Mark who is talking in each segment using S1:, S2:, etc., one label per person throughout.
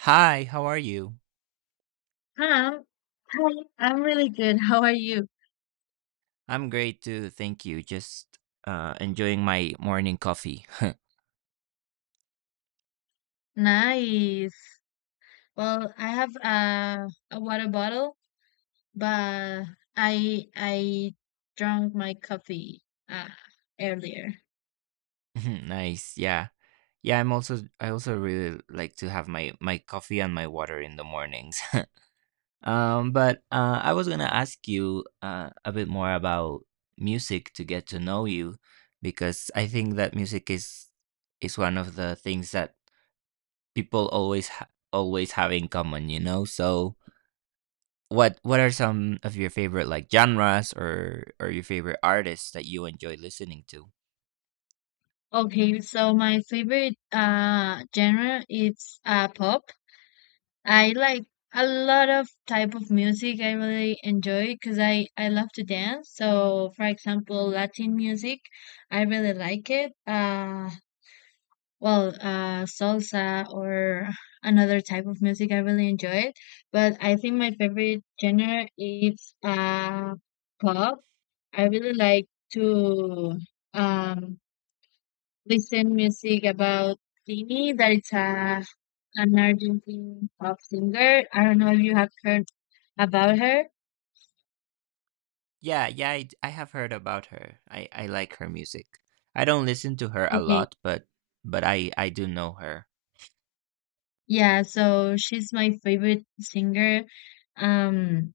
S1: Hi, how are you?
S2: Hi, I'm, hi, I'm really good. How are you?
S1: I'm great too, thank you. Just enjoying my morning coffee.
S2: Nice. Well, I have a water bottle, but I drank my coffee uh, earlier.
S1: Mhm. Nice. Yeah. Yeah, I also really like to have my coffee and my water in the mornings. But I was going to ask you a bit more about music to get to know you, because I think that music is one of the things that people always ha always have in common, you know? So what are some of your favorite like genres or your favorite artists that you enjoy listening to?
S2: Okay, so my favorite genre is pop. I like a lot of type of music I really enjoy because I love to dance. So, for example, Latin music, I really like it. Well, salsa or another type of music. I really enjoy it, but I think my favorite genre is pop. I really like to um, listen music about Tini, that it's a an Argentine pop singer. I don't know if you have heard about her.
S1: Yeah, yeah, I have heard about her. I like her music. I don't listen to her a
S2: Okay,
S1: lot, but I do know her.
S2: yeah, so she's my favorite singer. Um,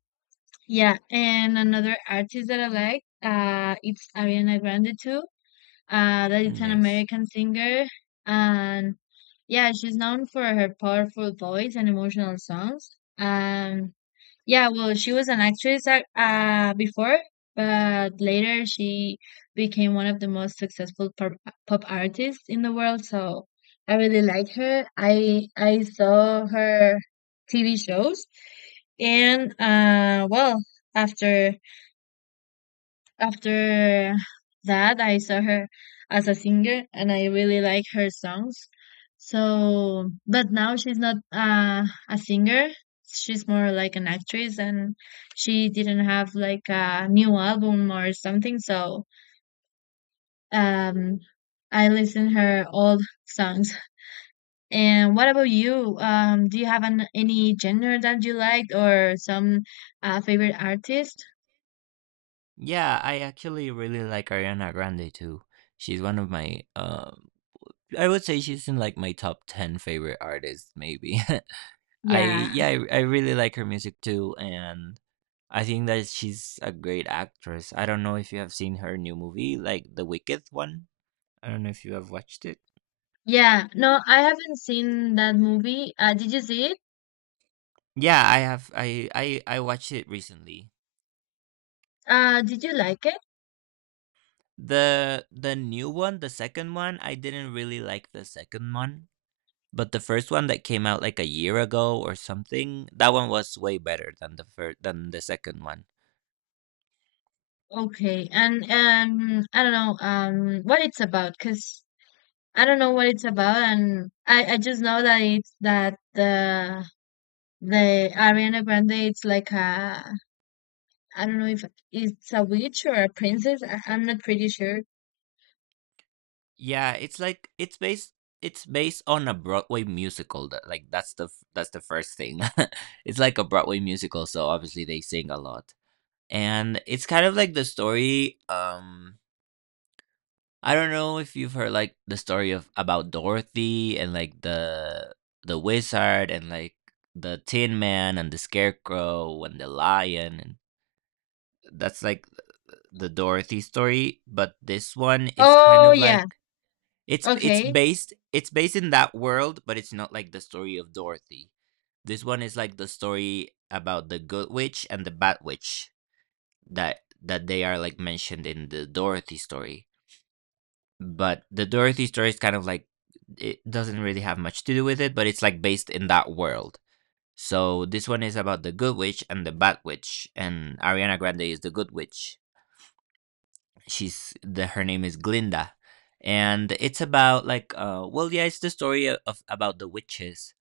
S2: Yeah, and another artist that I like, it's Ariana Grande too. That is an
S1: Nice.
S2: American singer, and yeah, she's known for her powerful voice and emotional songs. Yeah, well, she was an actress before, but later she became one of the most successful pop artists in the world. So I really like her. I saw her TV shows, and well, after after that, I saw her as a singer and I really like her songs. So, but now she's not a singer. She's more like an actress and she didn't have like a new album or something. So, um, I listen her old songs. And what about you? Do you have any genre that you like or some favorite artist?
S1: Yeah, I actually really like Ariana Grande too. She's one of my I would say she's in like my top 10 favorite artists maybe.
S2: Yeah.
S1: I really like her music too, and I think that she's a great actress. I don't know if you have seen her new movie, like the Wicked one. I don't know if you have watched it.
S2: Yeah, no, I haven't seen that movie. Did you see it?
S1: Yeah, I have. I watched it recently.
S2: Did you like it?
S1: The new one, the second one, I didn't really like the second one, but the first one that came out like a year ago or something, that one was way better than the first than the second one.
S2: Okay, and I don't know what it's about, cause I don't know what it's about, and I just know that it's that the Ariana Grande it's like a I don't know if it's a witch or a princess. I'm not pretty sure.
S1: Yeah, it's based on a Broadway musical. That's the first thing. It's like a Broadway musical, so obviously they sing a lot. And it's kind of like the story I don't know if you've heard like the story of about Dorothy and like the wizard and like the Tin Man and the Scarecrow and the lion, and that's like the Dorothy story, but this one is kind
S2: Oh,
S1: of
S2: yeah,
S1: like
S2: okay.
S1: it's based in that world, but it's not like the story of Dorothy. This one is like the story about the good witch and the bad witch, that they are like mentioned in the Dorothy story. But the Dorothy story is kind of like, it doesn't really have much to do with it, but it's like based in that world. So this one is about the good witch and the bad witch, and Ariana Grande is the good witch. She's the Her name is Glinda, and it's about like it's the story of about the witches,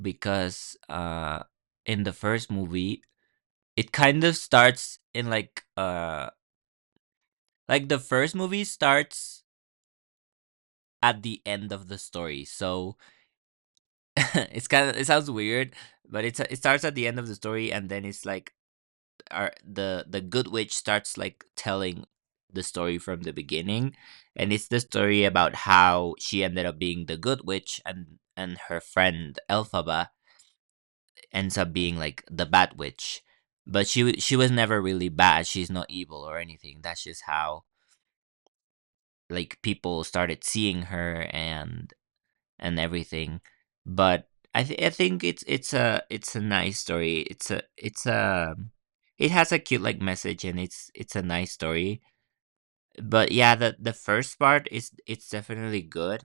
S1: because In the first movie it kind of starts in like the first movie starts at the end of the story. So it's kind of it sounds weird, but it starts at the end of the story, and then it's like are the good witch starts like telling the story from the beginning, and it's the story about how she ended up being the good witch, and her friend elphaba ends up being like the bad witch. But she was never really bad, she's not evil or anything, that's just how like people started seeing her and everything. But I think it's a nice story. It's a it has a cute like message, and it's a nice story. But yeah, the first part, is it's definitely good.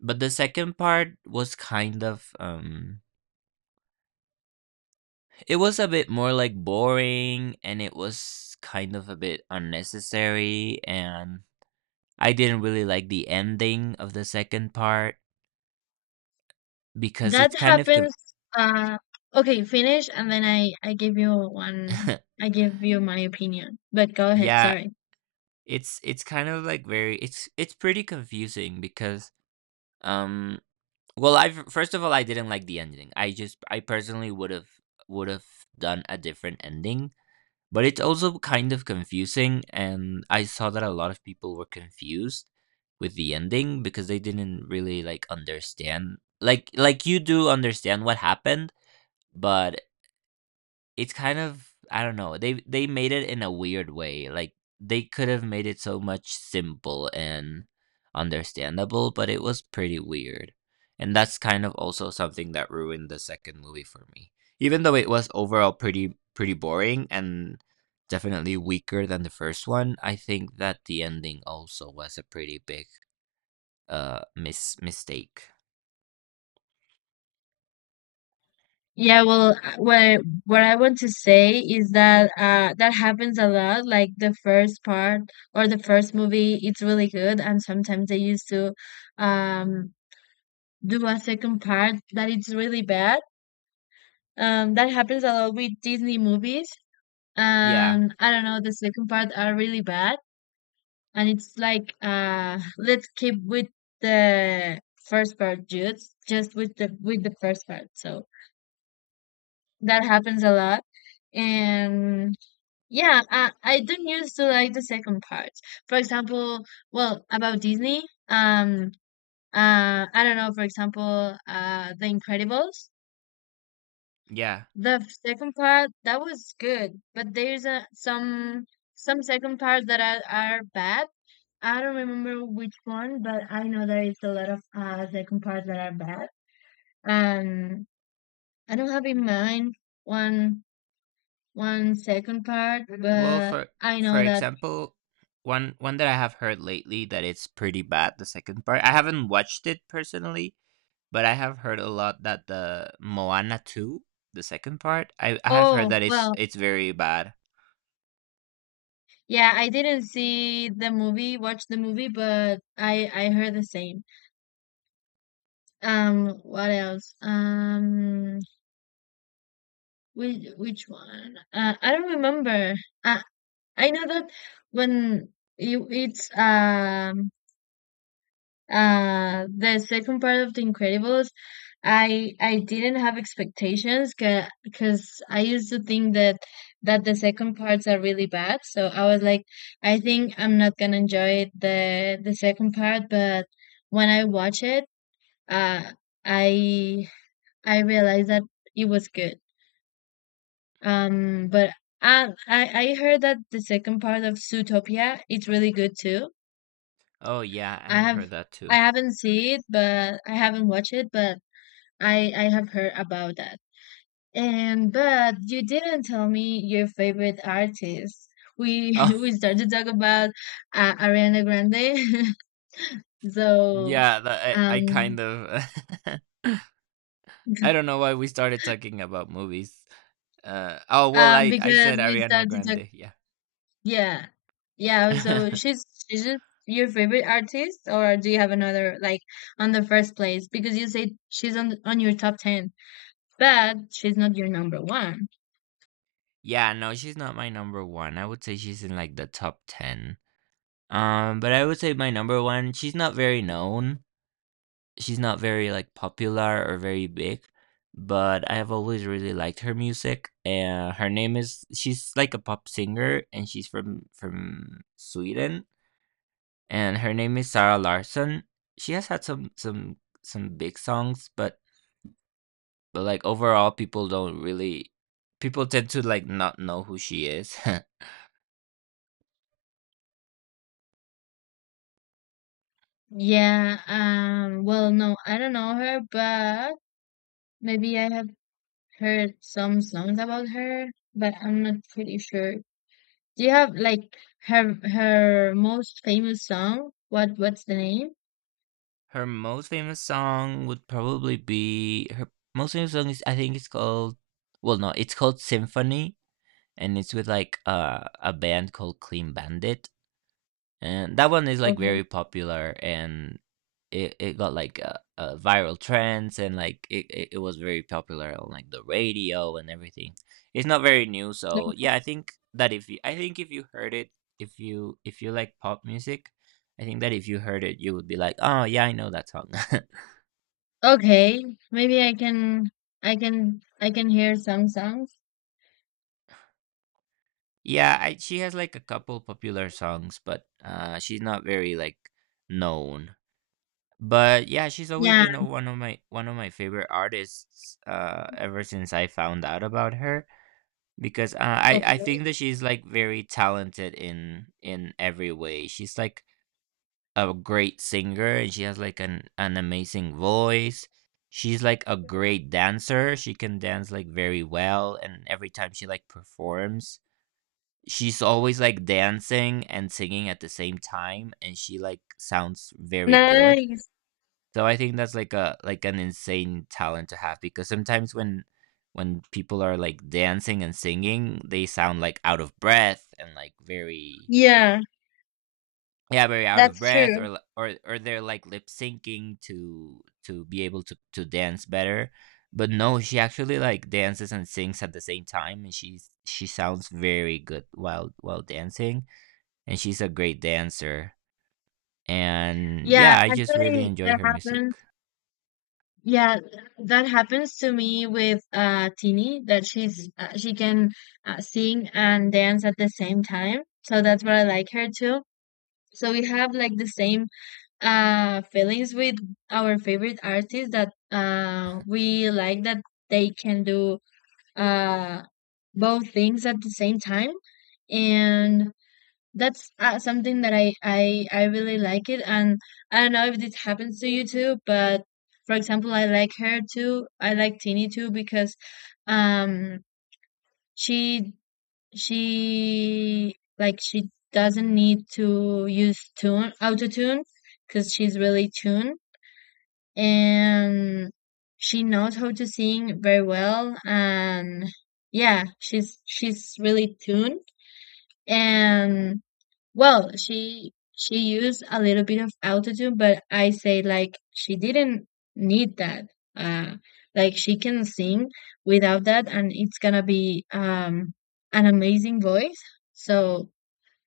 S1: But the second part was kind of it was a bit more like boring, and it was kind of a bit unnecessary, and I didn't really like the ending of the second part because
S2: That
S1: it's kind of com-
S2: happens. Uh, okay, finish, and then I give you one. I give you my opinion. But go ahead.
S1: yeah,
S2: Sorry.
S1: It's kind of like very it's pretty confusing because, um I first of all I didn't like the ending. I personally would have done a different ending, but it's also kind of confusing, and I saw that a lot of people were confused with the ending because they didn't really like understand, like you do understand what happened, but it's kind of, I don't know. They made it in a weird way. Like they could have made it so much simple and understandable, but it was pretty weird. And that's kind of also something that ruined the second movie for me. Even though it was overall pretty boring and definitely weaker than the first one, I think that the ending also was a pretty big mistake.
S2: Yeah. Well, what I want to say is that that happens a lot. Like the first part or the first movie, it's really good, and sometimes they used to um do a second part that it's really bad. That happens a lot with Disney movies.
S1: Yeah.
S2: I don't know. The second part are really bad, and it's like let's keep with the first part, just with the first part. So that happens a lot, and yeah, I don't used to like the second part. For example, well, about Disney, um I don't know, for example, The Incredibles.
S1: Yeah.
S2: The second part, that was good, but there's a, some second parts that are bad. I don't remember which one, but I know there is a lot of second parts that are bad. Um, I don't have in mind one one second part,
S1: Well,
S2: but
S1: for
S2: I know that.
S1: example, one that I have heard lately that it's pretty bad, the second part. I haven't watched it personally, but I have heard a lot that the Moana 2, the second part, I have heard
S2: Oh
S1: that
S2: well,
S1: it's very bad.
S2: yeah, I didn't see the movie, watch the movie, but I heard the same. What else? Which one? I don't remember. I I know that when you it's the second part of The Incredibles. I didn't have expectations because I used to think that that the second parts are really bad. So I was like, I think I'm not gonna enjoy it, the second part. But when I watch it, uh, I I realized that it was good. But I heard that the second part of Zootopia it's really good too.
S1: Oh yeah, I
S2: I
S1: have
S2: have
S1: heard that
S2: I
S1: too.
S2: haven't seen it, but I haven't watched it, but I have heard about that. And but you didn't tell me your favorite artist. We
S1: Oh,
S2: we started to talk about Ariana Grande, so,
S1: yeah, I
S2: um
S1: kind of I don't know why we started talking about movies. Oh well, I
S2: because
S1: said
S2: we
S1: Ariana
S2: started to.
S1: Grande,
S2: Yeah. Yeah,
S1: yeah.
S2: so she's just your favorite artist, or do you have another, like, on the first place, because you said she's on your top 10, but she's not your number one.
S1: Yeah, no, she's not my number one. I would say she's in like the top 10. But I would say my number one, she's not very known. She's not very like popular or very big, but I have always really liked her music. Her name is She's like a pop singer, and she's from Sweden, and her name is Sarah Larson. She has had some big songs, but like overall people don't really, people tend to like not know who she is.
S2: Yeah, well, no, I don't know her, but maybe I have heard some songs about her, but I'm not pretty sure. Do you have like her most famous song? What's the name?
S1: Her most famous song would probably be, her most famous song is, I think it's called, well no, it's called Symphony, and it's with like a band called Clean Bandit. And that one is like
S2: Okay.
S1: very popular, and it got like a viral trends, and like it was very popular on like the radio and everything. It's not very new, so yeah, I think that if you I think if you heard it, if you like pop music, I think that if you heard it you would be like, "Oh yeah, I know that song."
S2: Okay, maybe I can hear some songs.
S1: Yeah, I, she has like a couple popular songs, but she's not very like known. But yeah, she's always
S2: Yeah.
S1: been one of my favorite artists ever since I found out about her, because
S2: Okay.
S1: I think that she's like very talented in every way. She's like a great singer and she has like an amazing voice. She's like a great dancer. She can dance like very well, and every time she like performs, she's always like dancing and singing at the same time, and she like sounds very good.
S2: Nice.
S1: So I think that's like a like an insane talent to have, because sometimes when people are like dancing and singing they sound like out of breath and like very,
S2: Yeah,
S1: yeah, very out of
S2: that's
S1: breath,
S2: true.
S1: or li- or they're like lip syncing to be able to dance better. But no, she actually like dances and sings at the same time, and she sounds very good while dancing, and she's a great dancer. And
S2: Yeah,
S1: yeah, I just really
S2: actually
S1: enjoy
S2: that
S1: her
S2: happens.
S1: music.
S2: Yeah, that happens to me with Tini, that she can sing and dance at the same time. So that's what I like her too. So we have like the same feelings with our favorite artists, that we like that they can do uh both things at the same time, and that's something that I really like it. And I don't know if this happens to you too, but, for example, I like her too, I like Tini too, because um she she doesn't need to use tune auto tune because she's really tuned, and she knows how to sing very well. And yeah, she's really tuned. And well, she used a little bit of autotune, but I say like she didn't need that. uh like she can sing without that, and it's gonna be an amazing voice. So,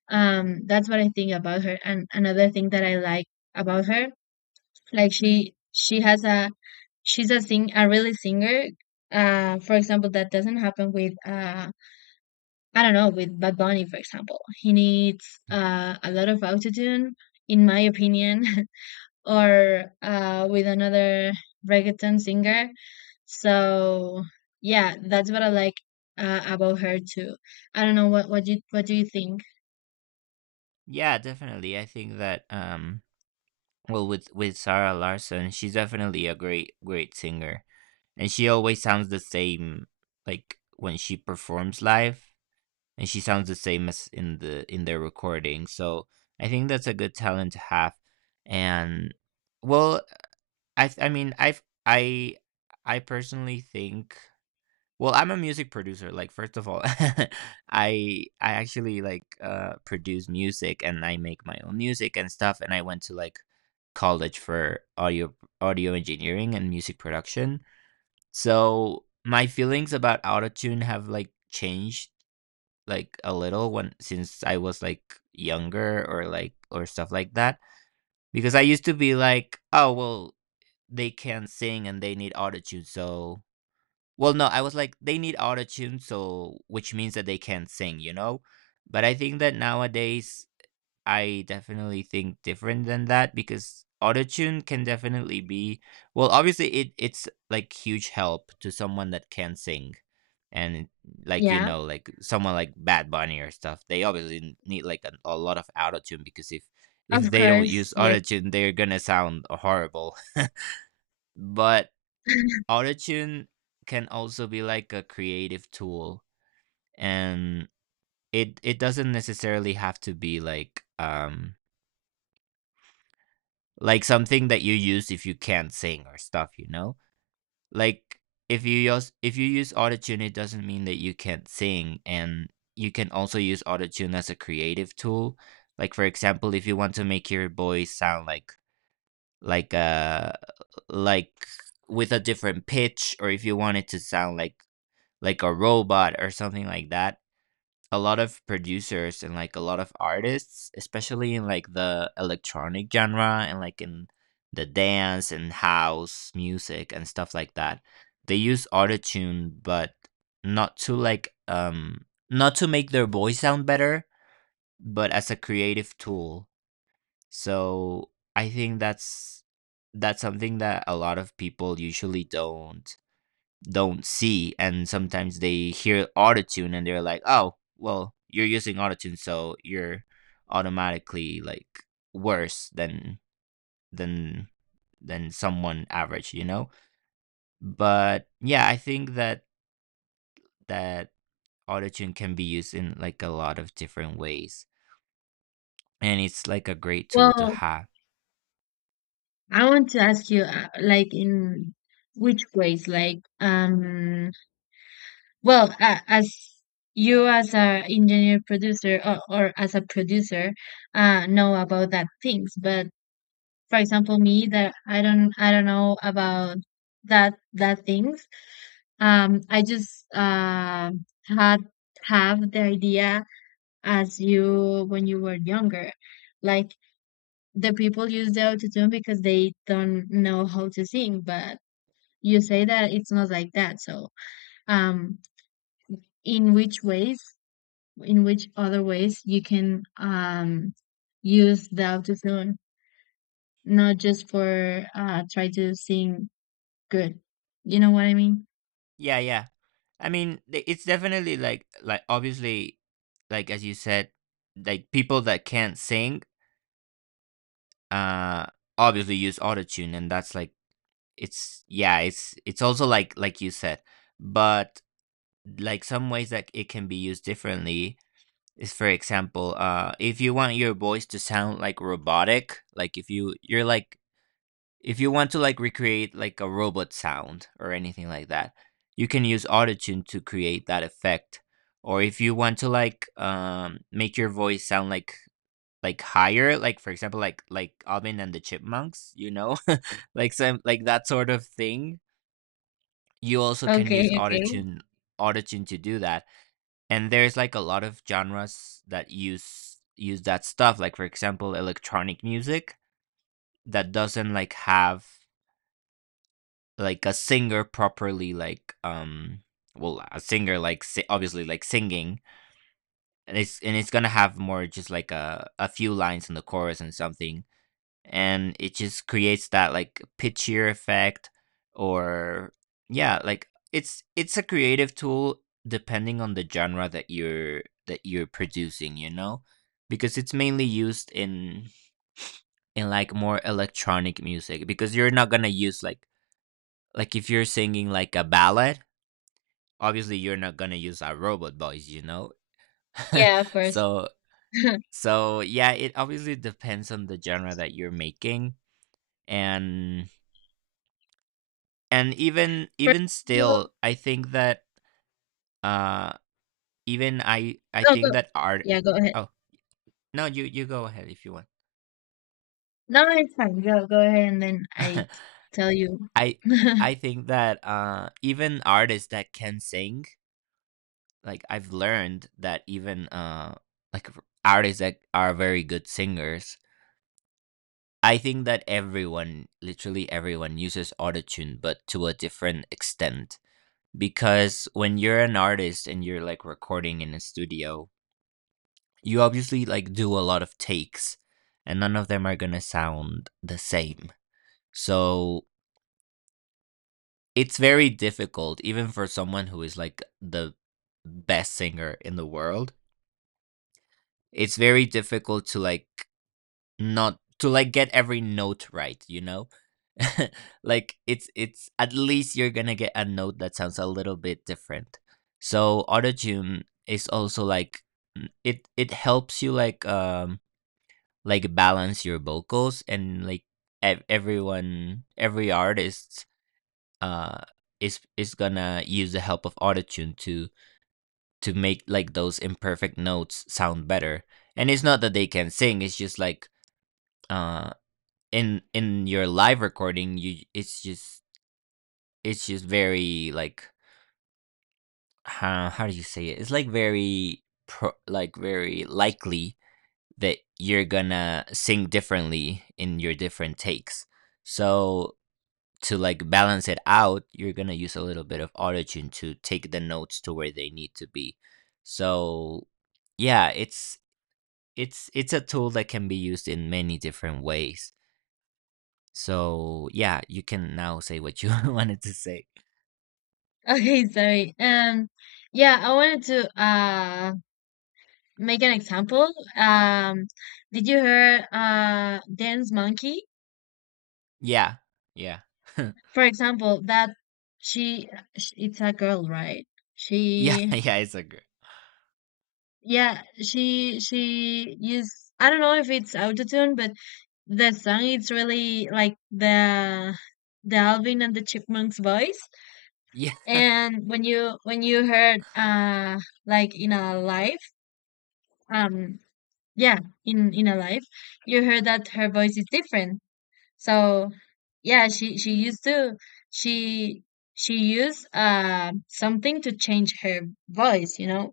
S2: that's what I think about her. And another thing that I like about her, like she has a really singer. For example, that doesn't happen with I don't know, with Bad Bunny, for example. He needs a lot of autotune, in my opinion, or with another reggaeton singer. So yeah, that's what I like about her too. I don't know, what do you think?
S1: Yeah, definitely. I think that, um, well, with Sarah Larson, she's definitely a great singer. And she always sounds the same, like when she performs live, and she sounds the same as in their recording. So, I think that's a good talent to have. And well, I mean, I personally think, well, I'm a music producer. Like, first of all, I actually like produce music and I make my own music and stuff. And I went to like college for audio engineering and music production. So my feelings about autotune have like changed like a little when, since I was like younger or like or stuff like that. Because I used to be like, oh well, they can't sing and they need autotune, so, well, no, I was like, they need auto tune, so, which means that they can't sing, you know? But I think that nowadays, I definitely think different than that, because auto tune can definitely be, well, obviously, it's like huge help to someone that can sing. And, like, you
S2: Yeah,
S1: know, like someone like Bad Bunny or stuff, they obviously need like a lot of auto tune, because if
S2: of
S1: they don't
S2: course,
S1: use
S2: yes.
S1: auto tune, they're gonna sound horrible. But autotune can also be like a creative tool, and it doesn't necessarily have to be like, um, like something that you use if you can't sing or stuff, you know? Like if you use, if you use autotune it doesn't mean that you can't sing, and you can also use autotune as a creative tool. Like for example, if you want to make your voice sound like like uh like with a different pitch, or if you want it to sound like a robot or something like that, a lot of producers and like a lot of artists, especially in like the electronic genre and like in the dance and house music and stuff like that, they use autotune, but not to like not to make their voice sound better, but as a creative tool. So I think that's something that a lot of people usually don't see, and sometimes they hear autotune and they're like, oh well, you're using autotune so you're automatically like worse than than than someone average, you know? But yeah, I think that that autotune can be used in like a lot of different ways, and it's like a great tool to
S2: Well,
S1: have.
S2: I want to ask you, like, in which ways? Like, well, as you as a engineer producer, or as a producer, know about that things. But, for example, me that I don't know about that things. I just had have the idea, as you when you were younger, like the people use the autotune because they don't know how to sing, but you say that it's not like that. So, um, in which ways, in which other ways you can use the autotune, not just for try to sing good. You know what I mean?
S1: Yeah, yeah, I mean, it's definitely like obviously, like as you said, like people that can't sing, uh obviously use autotune, and that's like it's yeah, it's also like you said. But like some ways that it can be used differently is for example, if you want your voice to sound like robotic, like if you you're like if you want to like recreate like a robot sound or anything like that, you can use autotune to create that effect. Or if you want to like make your voice sound like higher, like for example, like Alvin and the Chipmunks, you know, like some like that sort of thing, you also can use
S2: Okay, okay.
S1: autotune to do that. And there's like a lot of genres that use that stuff, like for example electronic music that doesn't like have like a singer properly, like well, a singer like obviously like singing, and it's gonna have more just like a few lines in the chorus and something, and it just creates that like pitchier effect. Or yeah, like it's a creative tool, depending on the genre that you're producing, you know? Because it's mainly used in like more electronic music, because you're not gonna use like if you're singing like a ballad, obviously you're not gonna use a robot voice, you know.
S2: Yeah, of course.
S1: So
S2: For
S1: so yeah, it obviously depends on the genre that you're making. and and even still,
S2: example,
S1: I think that uh even I
S2: no, go.
S1: think that art,
S2: Yeah, go ahead.
S1: oh no, you go ahead if you want.
S2: No, no, it's fine. Go, go ahead, and then I tell you.
S1: i I think that even artists that can sing, like I've learned that even like artists that are very good singers, I think that everyone, literally everyone uses autotune, but to a different extent, because when you're an artist and you're like recording in a studio, you obviously like do a lot of takes, and none of them are going to sound the same. So it's very difficult, even for someone who is like the best singer in the world. It's very difficult to like not to like get every note right, you know? Like it's at least you're gonna get a note that sounds a little bit different. So autotune is also like it it helps you like balance your vocals, and like everyone, every artist, uh is gonna use the help of autotune to make like those imperfect notes sound better. And it's not that they can sing, it's just like, uh in your live recording, you it's just very like, how do you say it, it's like very pro, like very likely that you're gonna sing differently in your different takes. So to like balance it out, you're gonna use a little bit of autotune to take the notes to where they need to be. So yeah, it's a tool that can be used in many different ways. So yeah, you can now say what you wanted to say.
S2: Okay, sorry. Yeah, I wanted to make an example. Did you hear Dance Monkey?
S1: Yeah, yeah, yeah,
S2: For example, that she it's a girl, right?
S1: yeah.
S2: She
S1: It's a good.
S2: Yeah, she used, I don't know if it's autotune, but the song it's really like the Alvin and the Chipmunks voice.
S1: Yeah,
S2: And when you heard like in a live, um yeah, in a live, you heard that her voice is different. So yeah, she used to she she used something to change her voice, you know.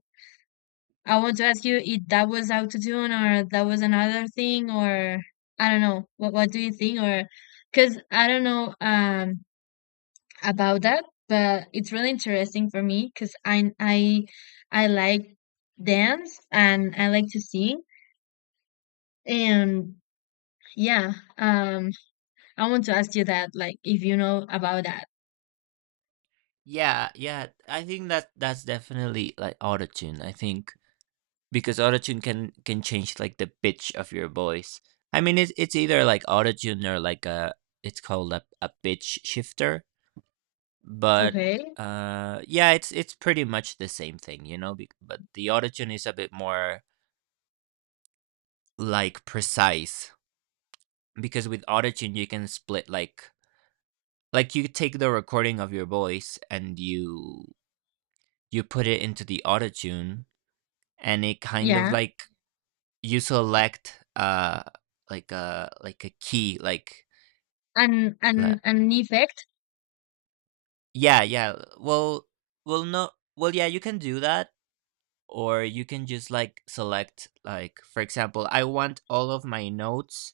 S2: I want to ask you if that was autotune or that was another thing, or I don't know. What do you think? Or cuz I don't know about that, but it's really interesting for me cuz I like dance and I like to sing, and yeah, um I want to ask you that, like if you know about that.
S1: yeah, yeah. I think that that's definitely like autotune, I think. Because autotune can change like the pitch of your voice. I mean, it's either like autotune or like a, it's called a pitch shifter, but
S2: Okay.
S1: yeah, it's pretty much the same thing, you know, but the autotune is a bit more like precise, because with autotune you can split like you take the recording of your voice and you put it into the autotune, and it kind of
S2: Yeah.
S1: like you select like a key, like
S2: An an
S1: la-
S2: an effect.
S1: yeah yeah, well well no, well yeah, you can do that. Or you can just like select, like for example, I want all of my notes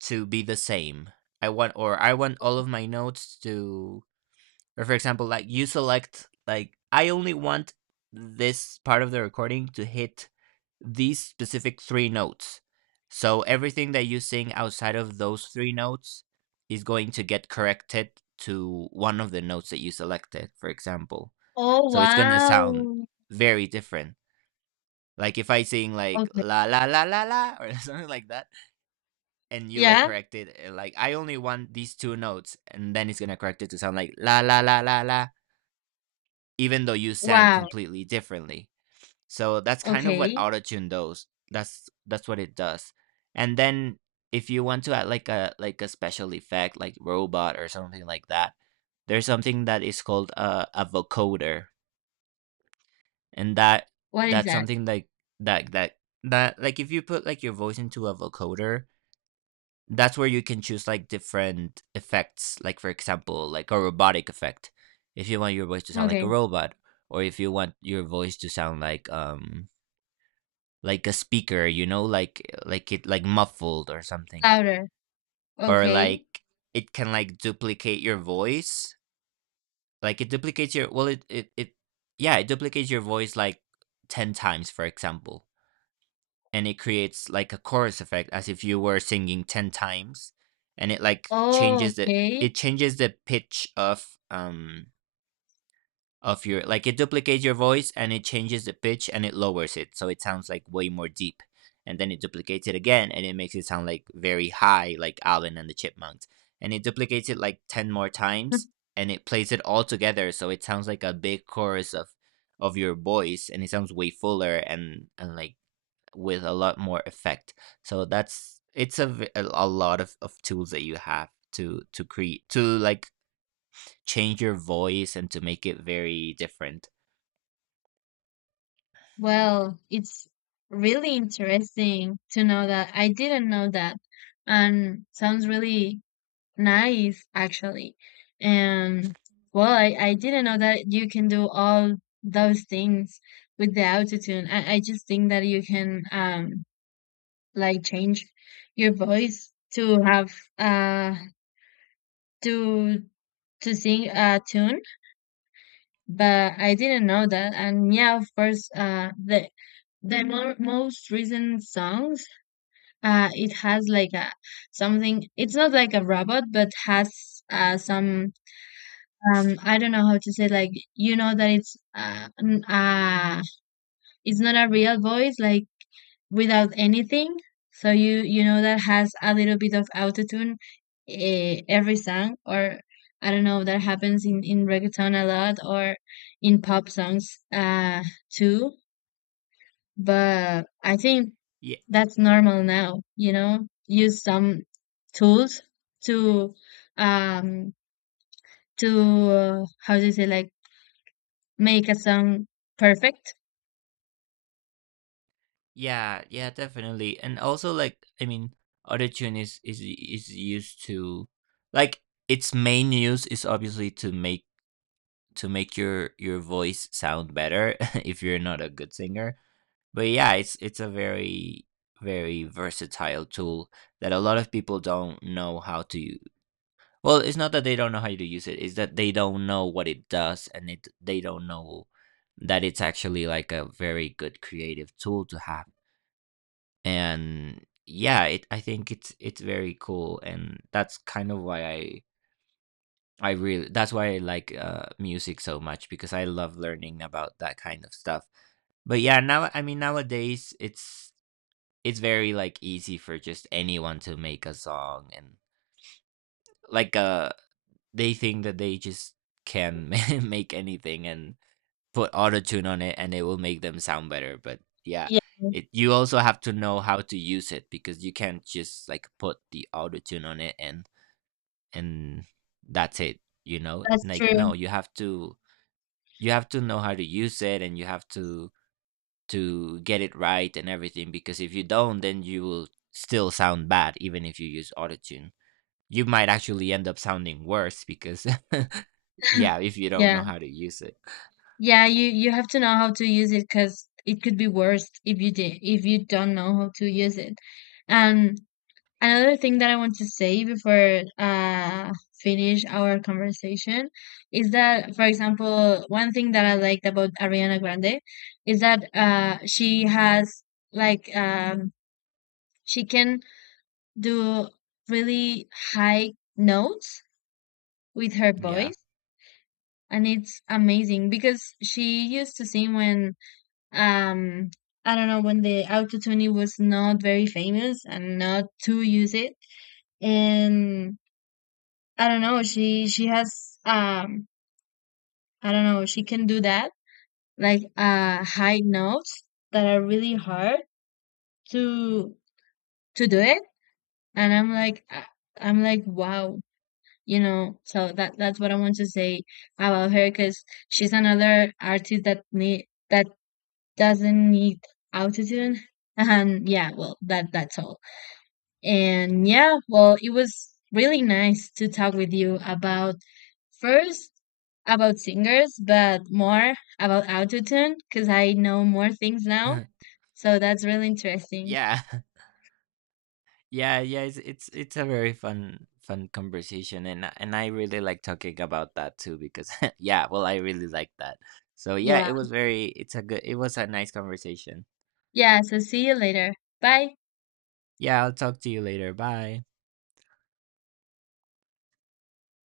S1: to be the same. I want, or I want all of my notes to, or for example, like you select, like I only want this part of the recording to hit these specific three notes. So everything that you sing outside of those three notes is going to get corrected to one of the notes that you selected, for example.
S2: Oh
S1: So it's gonna sound
S2: wow.
S1: very different. Like if I sing like
S2: Okay.
S1: la la la la la, or something like that, and you like
S2: Yeah.
S1: correct it, like I only want these two notes, and then it's gonna correct it to sound like la la la la la, even though you sang
S2: Wow.
S1: completely differently. So that's kind of what
S2: Okay.
S1: autotune does. That's what it does. And then if you want to add like a special effect, like robot or something like that, there's something that is called a vocoder. And that
S2: What is
S1: that's
S2: that?
S1: something like that that that like if you put like your voice into a vocoder, that's where you can choose like different effects, like for example like a robotic effect, if you want your voice to sound like a
S2: Okay.
S1: robot. Or if you want your voice to sound like a speaker, you know, like it, like muffled or something.
S2: Louder.
S1: Or
S2: Okay.
S1: like it can like duplicate your voice, like it duplicates your, well it, yeah, it duplicates your voice like 10 times, for example, and it creates like a chorus effect as if you were singing 10 times. And it like
S2: Oh,
S1: changes the,
S2: okay.
S1: it changes the pitch of your, like it duplicates your voice and it changes the pitch, and it lowers it so it sounds like way more deep. And then it duplicates it again and it makes it sound like very high, like Alvin and the Chipmunks. And it duplicates it like 10 more times, and it plays it all together, so it sounds like a big chorus of your voice, and it sounds way fuller, and like with a lot more effect. So that's it's a a lot of tools that you have to create to like change your voice and to make it very different.
S2: Well, it's really interesting to know that. I didn't know that. And sounds really nice, actually. And well, I didn't know that you can do all those things with the autotune. I just think that you can like change your voice to have uh to to sing a tune, but I didn't know that. And yeah, of course, the most recent songs, it has like a something. It's not like a robot, but has some, I don't know how to say, like, you know, that it's not a real voice, like without anything. So you know that has a little bit of autotune every song, or I don't know, that happens in reggaeton a lot, or in pop songs too. But I think
S1: Yeah,
S2: that's normal now, you know, use some tools to um to how do you say, like, make a song perfect.
S1: yeah, yeah, definitely. And also like, I mean, autotune is used to like, its main use is obviously to make your voice sound better if you're not a good singer. But yeah, it's a very very versatile tool that a lot of people don't know how to use. Well, it's not that they don't know how to use it, it's that they don't know what it does, and it they don't know that it's actually like a very good creative tool to have. And yeah, it, I think it's very cool, and that's kind of why I really, that's why I like, music so much, because I love learning about that kind of stuff. But yeah, now, I mean, nowadays it's very like easy for just anyone to make a song and like they think that they just can make anything and put auto tune on it and it will make them sound better, but yeah,
S2: Yeah,
S1: it, you also have to know how to use it, because you can't just like put the auto tune on it and that's it, you know?
S2: that's
S1: Like no,
S2: true.
S1: you have to, you have to know how to use it, and you have to get it right and everything, because if you don't, then you will still sound bad even if you use autotune. You might actually end up sounding worse, because yeah, if you don't
S2: Yeah.
S1: know how to use it.
S2: Yeah, you have to know how to use it, because it could be worse if you did if you don't know how to use it. And another thing that I want to say before finish our conversation is that, for example, one thing that I liked about Ariana Grande is that she has, like, she can do really high notes with her
S1: Yeah.
S2: voice, and it's amazing because she used to sing when, um I don't know, when the autotune was not very famous and not to use it. And I don't know, she has, I don't know, she can do that, like high notes that are really hard to do it. And I'm like, wow, you know. So that's what I want to say about her, because she's another artist that need that doesn't need autotune, and yeah, well, that's all. And yeah, well, it was really nice to talk with you about, first, about singers, but more about autotune, because I know more things now. So that's really interesting.
S1: Yeah. Yeah, yeah, it's a very fun fun conversation, and and I really like talking about that too, because yeah, well I really like that. So yeah,
S2: Yeah.
S1: it was very, it's a good, it was a nice conversation.
S2: Yeah. So see you later. Bye.
S1: Yeah, I'll talk to you later. Bye.